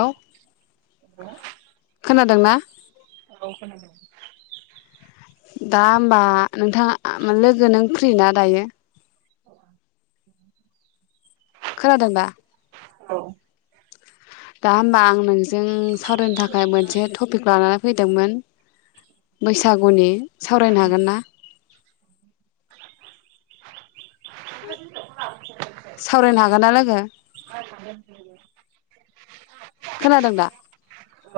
हेल' औ खोनादोंना? औ खोनादों। दा होमबा नोंथाङा लोगो नों फ्रिना दायो? [inaudible] खोनादोंना? औ दा होमबा आं मोनसे जों सावरायनो थाखाय मोनसे टपिक लानानै फैदोंमोन बैसागुनि सावरायनो हागोन ना? सावरायनो हागोन ना लोगो? खोनादों दा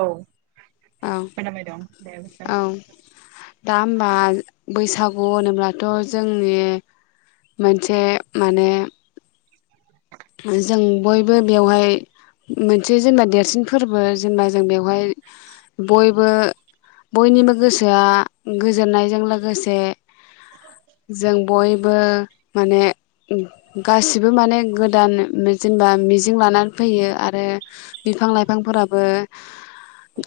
औ औ खोनाबाय दं दे बुंसाय औ दा होमबा बैसागु होनोब्लाथ' जोंनि मोनसे माने जों बयबो बेवहाय मोनसे जेनेबा देरसिन फोरबो जेनेबा जों बेवहाय बयबो बयनिबो गोसोआ गोजोननायजों लोगोसे जों बयबो माने गासिबो माने गोदान मेजेनबा मिजिं लानानै फैयो आरो बिफां लाइफांफोराबो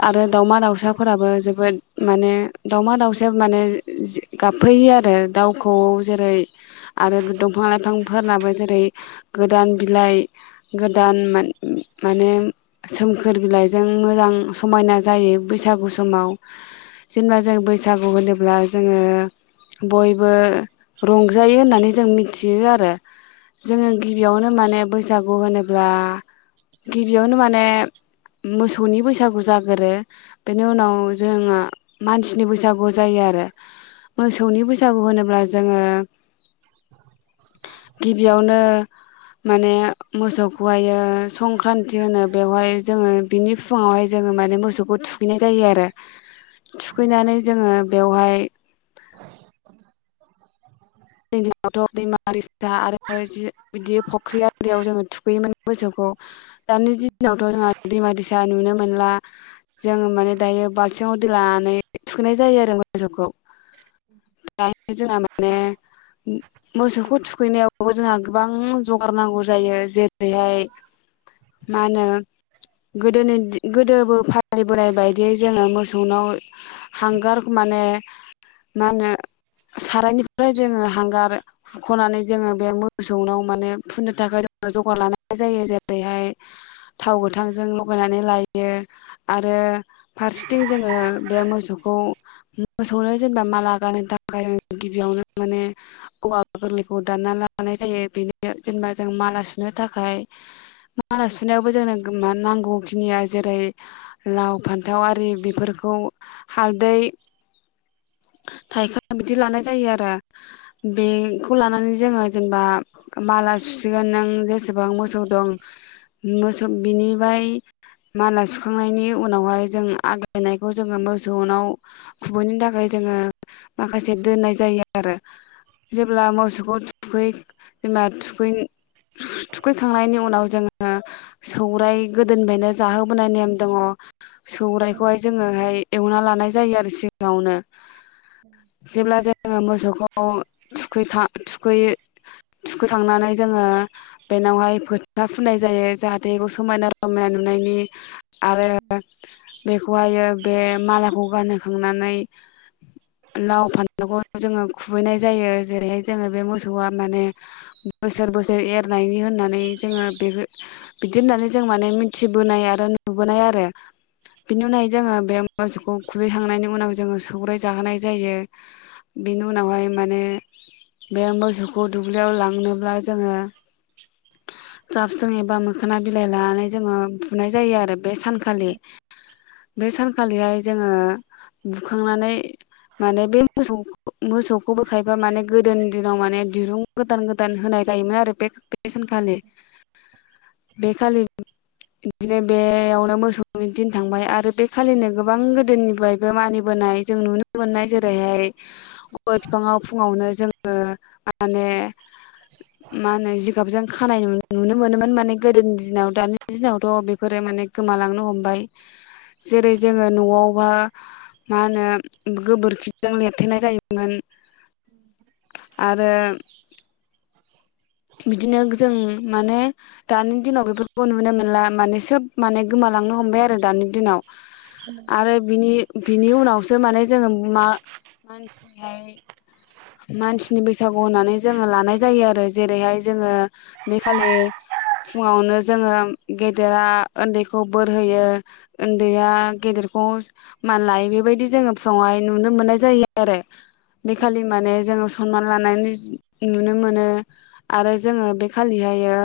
आरो दावमा दाउसाफोराबो जोबोद माने दावमा दाउसा माने गाबफैयो आरो दाउखौ जेरै आरो दंफां लाइफांफोरनाबो जेरै गोदान बिलाइ गोदान माने सोमखोर बिलाइजों मोजां समायना जायो बैसागु समाव जेनेबा जों बैसागु होनोब्ला जोङो बयबो रंजायो होननानै जों मिथियो आरो। ओम यावनो माने बैसागु होनोब्ला गिबियावनो माने ओम मोसौनि बैसागु जागोरो बेनि उनाव जोङो मानसिनि बैसागु जायो आरो मोसौनि बैसागु होनोब्ला जोङो गिबियावनो माने मोसौखौहायो संख्रान्ति होनो बेवहाय जोङो बिनि फुङावहाय जोङो माने मोसौखौ थुखैनाय जायो आरो थुखैनानै जोङो बेवहाय जानि दिनावथ' दैमा दैसा आरो जि बिदि फख्रि आरियाव जोङो थुखैयोमोन मोसौखौ। दानि दिनावथ' जोंहा दैमा दैसा नुनो मोनला जों माने दायो बाल्थिङाव दै लानानै थुखैनाय जायो आरो मोसौखौ दायो। जोंना माने मोसौखौ थुखैनायावबो जोंहा गोबां जगार नांगौ जायो। जेरैहाय मा होनो गोदोनि दि गोदोबो फालिबोनाय बायदियै जोङो मोसौनाव हांगार माने मा होनो सारायनिफ्राय जोङो हांगार हुख'नानै जोङो बे मोसौनाव माने फुननो थाखाय जोङो जगार लानाय जायो। जेरैहाय थाव गोथांजों लगायनानै लायो आरो फारसेथिं जोङो बे मोसौखौ मोसौनो जेनेबा माला गाननो थाखाय जों गिबियावनो माने औवा गोरलैखौ दानना लानाय जायो। बेनो जेनेबा जों माला सुनो थाखाय माला सुनायावबो जोंनो मा नांगौ खिनिया जेरै लाव फान्थाव आरि बेफोरखौ हालदै थाइखा बिदि लानाय जायो आरो बेखौ लानानै जोङो। जेनेबा बाला सुसिगोन नों जे एसेबां मोसौ दं मोसौ बिनिबाय माला सुखांनायनि उनावहाय जों आग्लायनायखौ जोङो मोसौनाव खुबैनो थाखाय जोङो माखासे दोननाय जायो। आरो जेब्ला मोसौखौ थुखै जेनेबा थुखै थुखैखांनायनि उनाव जोङो सौराय गोदोनिफ्रायनो जाहोबोनाय नेम दङ। सौरायखौहाय जोङोहाय एवना लानाय जायो आरो सिगावनो जेब्ला जे खौ थुखैखा थुखै थुखैखांनानै जोङो बेनावहाय फोथा फुननाय जायो। जाहाथे बेखौ समायना रमायना नुनायनि आरो बेखौहायो बे मालाखौ गानहोखांनानै लाव फान मोखौ जोङो खुबैनाय जायो जेरैहाय जोङो बे मोसौआ माने बोसोर बोसोर एरनायनि होननानै जोङो बेखौ बिदि होननानै जों माने मिथिबोनाय आरो नुबोनाय आरो बिनि उनावहाय जोङो बे मोसौखौ खुबैखांनायनि उनाव जोङो सौगरायाइ जाहोनाय जायो। बेनि उनावहाय माने बे मोसौखौ दुब्लियाव लांनोब्ला जोङो साबसं एबा मोखोना बिलाइ लानानै जोङो फुनाय जायो आरो बे सानखालि बे सानखालिहाय जोङो बुखांनानै माने बे मोसौ मोसौखौ बोखायोबा माने गोदोनि दिनाव माने दिरुं गोदान गोदान होनाय जायोमोन आरो बे सानखालि बे खालि बिदिनो बेयावनो मोसौनि दिन थांबाय आरो बे खालिनो गोबां गोदोनिफ्रायबो मानिबोनाय जों नुनो मोननाय जेरैहाय गय बिफाङाव फुङावनो जोङो माने माने जि गाबजों खानाय नुनो मोनोमोन माने गोदोनि दिनाव दानि दिनावथ' बेफोरो माने गोमालांनो हमबाय जेरै जोङो न'आवबा मा होनो गोबोरखिजों लिर थेनाय जायोमोन आरो बिदिनो जों माने दानि दिनाव बेफोरखौ नुनो मोनला माने सोब माने गोमा लांनो हमबाय आरो दानि दिनाव आरो बिनि बिनि उनावसो माने जोङो मा मानसिनिहाय मानसिनि बैसागु होननानै जोङो लानाय जायो आरो जेरैहाय जोङो बेखालि फुङावनो जोङो गेदेरा उन्दैखौ बोर होयो उन्दैया गेदेरखौ मान लायो बेबायदि जोङो फुङावहाय नुनो मोननाय जायो आरो बेखालि होनबाने जोङो सनमान लानाय नुनो मोनो आरो जोङो बे खालिहायो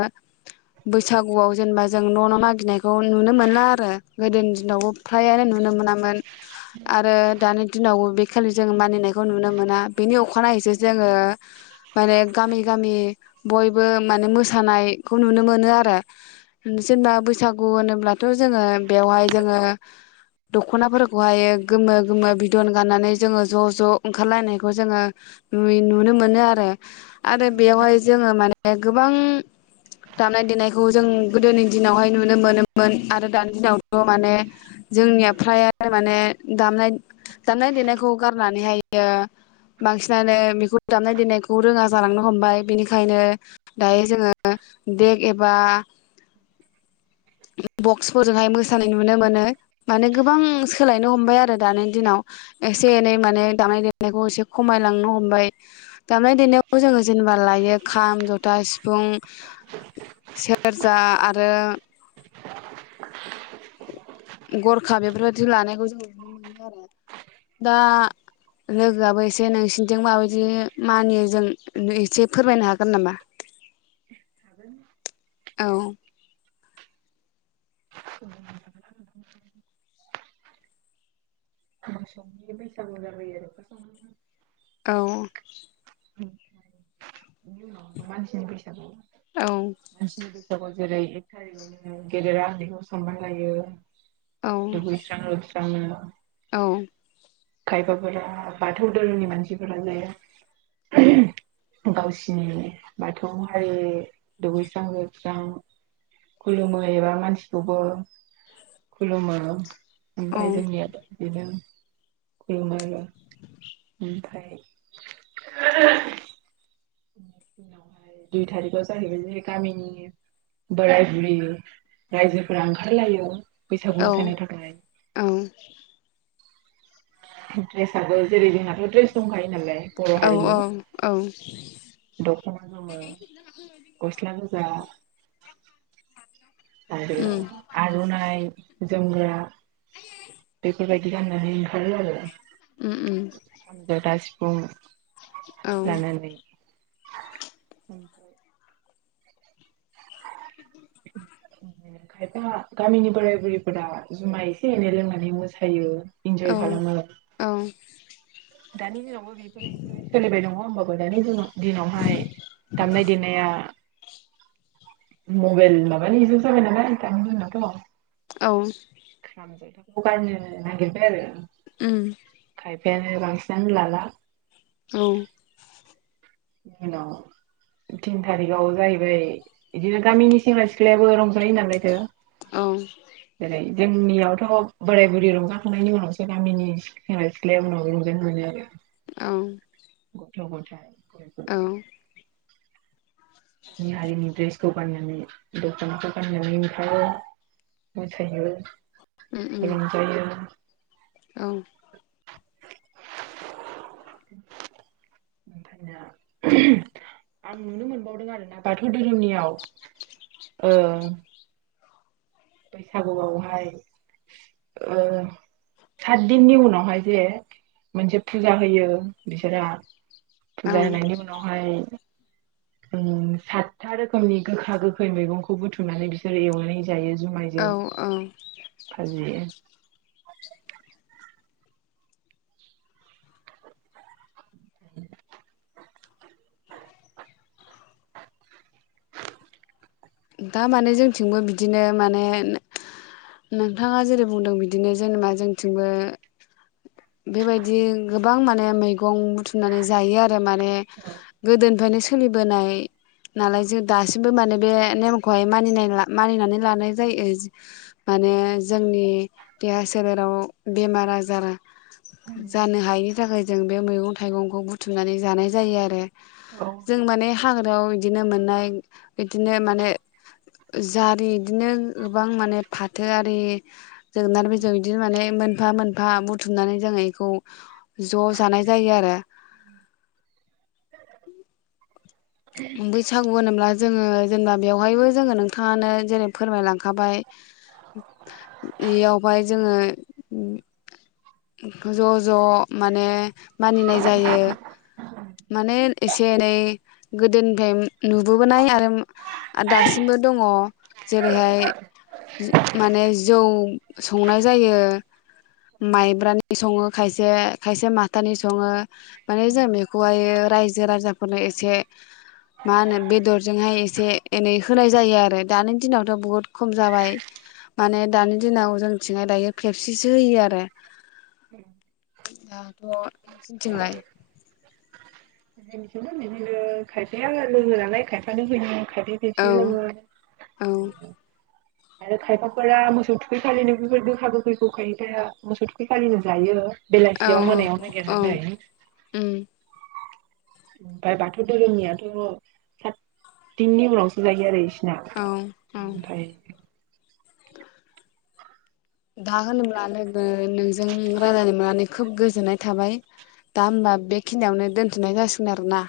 बैसागुआव जेनेबा जों न' न' मागिनायखौ नुनो मोनला आरो गोदोनि दिनावबो फ्रायानो नुनो मोना मोन आरो दानि दिनाव बेखालि जों मानिनायखौ नुनो मोना बेनि अखानायैसो जोङो माने गामि गामि बयबो माने मोसानायखौ नुनो मोनो आरोबाव होनसोदा बैसागु होनोब्ला ' जोङो बेवहाय जोङो दखनाफोरखौहाय गोमो गोमो बिदन गाननानै जोङो ज' ज' ओंखारलायनाय बेखौ जोङो नुनो मोनो आरो आरो बेयावहाय जोङो माने गोबां दामनाय देनायखौ जों गोदोनि दिनावहाय नुनो मोनोमोन आरो दानि दिनावथ' माने जोंनिया फ्राय माने दामनाय दामनाय देनायखौ गारनानैहायो बांसिनानो बेखौ दामनाय देनायखौ रोङा जालांनो हमबाय बेनिखायनो दायो जोङो देक एबा बक्सफोरजोंहाय मोसानाय नुनो मोनो माने गोबां सोलायनो हमबाय आरो दानि दिनाव एसे एनै माने दामनाय देनाय फनायखौ एसे खमायलांनो हमबाय दामनाय देनायाव जोङो जेनेबा लायो खाम जथा सिफुं [unintelligible] सेरजा आरो गरखा बेफोरबायदि लानायखौ जों नुनो मोनो आरो दा लोगोआबो एसे नोंसिनिजों माबायदि मानियो जों एसे फोरमायनो हागोन नामा थागोन औ [inaudible] [unintelligible] औ मानसिनि बैसा औ [unintelligible] हाव जेरै एक थारिखआवनो गेदेरा हैखौ सानमान लायो औ दुगैस्रां लोबस्रां [unintelligible] औ खायफाफोरा बाथौ धोरोमनि मानसिफोरा जाया गावसिनि बाथौ हारि दुगैस्रां लोबस्रां खुलुमो एबा मानसिखौबो खुलुमो। औ ओमफ्राय जोंनियाथ' बिदिनो [unintelligible] ने दिनावहाय दुइ थारिखाव जाहैबाय ज गामिनि बोराय बुरि रायजोफोरा ओंखारलायो बैसागु औ मोसानो थाखाय औ ड्रेसआबो जेरै जोंहाथ' ड्रेस दंखायो नालाय। बर' औ हारिनि औ दख'ना दङो गस्ला गोजा आरो उम आर'ननाइ जोमग्रा बेफोर बिदि गाननानै ओंखारो आरो उम उम [unintelligible] अ औ लानानैै उम [inaudible] खायफा गामिनि बोराय बुरैफोरा जुमाय एसे एनै लोंनानै मोसायो औ इन्जय खालामो औ दानि दिनाव [unintelligible] [unintelligible] दिनावहाय दामनाय देनाया मबाइल माबानि जाबाय नालाय दानाथ' औ [unintelligible] उम खायफायानो बांसिनानो लाला औ [unintelligible] तिन थारिखाव जाहैबाय बिदिनो गामिनि सेंग्रा सिख्लायाबो रंजानायायो होनलायथो औ जोंनियावथ' बोराय बुरै रंजाखांनायनि उनावसो गामिनि [unintelligible] गथ गथाय औ गावनि हारिनि दड्रेसखौ गाननानै दख'नाखौ गाननानै ओमफ्राय मोसायो बेनो जायो [inaudible] औ [unintelligible] बाथौ धोरोमनियाव ओ बैसागु [unintelligible] औ फुजा होनायनि [unintelligible] सातथा रोखोमनि औ जुमायजों औ फाजियो [inaudible] दा माने जोंथिंबो बिदिनो माने नों बेबायदि गोबां माने मेगं बुथुमनानै जायो आरो माने गोदोनि ओमफायनो सोलिबोनाय नालाय जों दासिमबो माने बे नेमखौहाय मानि मानिनानै लानाय जायो माने जोंनि देहा सोलेराव बेमार आजारा [unintelligible] जानो हायिनि थाखाय जों बे मैगं थाइगंखौ बुथुमनानै जानाय जायो आरो औ जों माने हाग्रायाव बिदिनो मोननाय बिदिनो माने जारि बिदिनो गोबां माने फाथो आरि जोगोनार बिजौ इग्नोर मोनफा मोनफा बुथुमनानौ बिखौ ज' जानाय जायो आरो बैसागु होन्ला जोङो जेनेबा बेवहायबो जोङो नोंथाङानो जेरै फोरमायलांखाबाय इयावहाय जोङो ज' ज' माने मानिनाय जायो माने एसे एनै गोदोनिफ्राय नुबोनाय आरो दासिमबो दङ' बेवहाय माने जौ संनाय जायो मायब्रानि सङो खायसे माथानि सङो माने जोङो बिखौहाय रायजो राजाफोरनो एसे मा होनो बेदरजोंहाय एसे एनै होनाय जायो आरो दानि दिनावथ' बहुत ख'म जाबाय माने दानि दिनाव जोंनिथिंहाय दायो पेपसिसो होयो आरो औ दाथ' नोंनिथिंलाय? [unintelligible] खायसे औ पेपसि लोङो औ आरो खायफाफोरा मोसौ थुखै फालिनो बेफोर दोखा गोखै गखायैथायाया मोसौ थुखै खालिनो जायो। औ बेलासियाव मोनायाव औ नागिरनै उम ओमफ्राय बाथौ धोरोमनियाथ' सात दिननि उनावसो जायो आरो इस औ औ। दा होनोब्ला लोगो नोंजों रायायनो मोननानै खोब गोजोननाय थाबाय दा होनबा बेखियावनो दोनथ'नाय जासिगोन आरोना।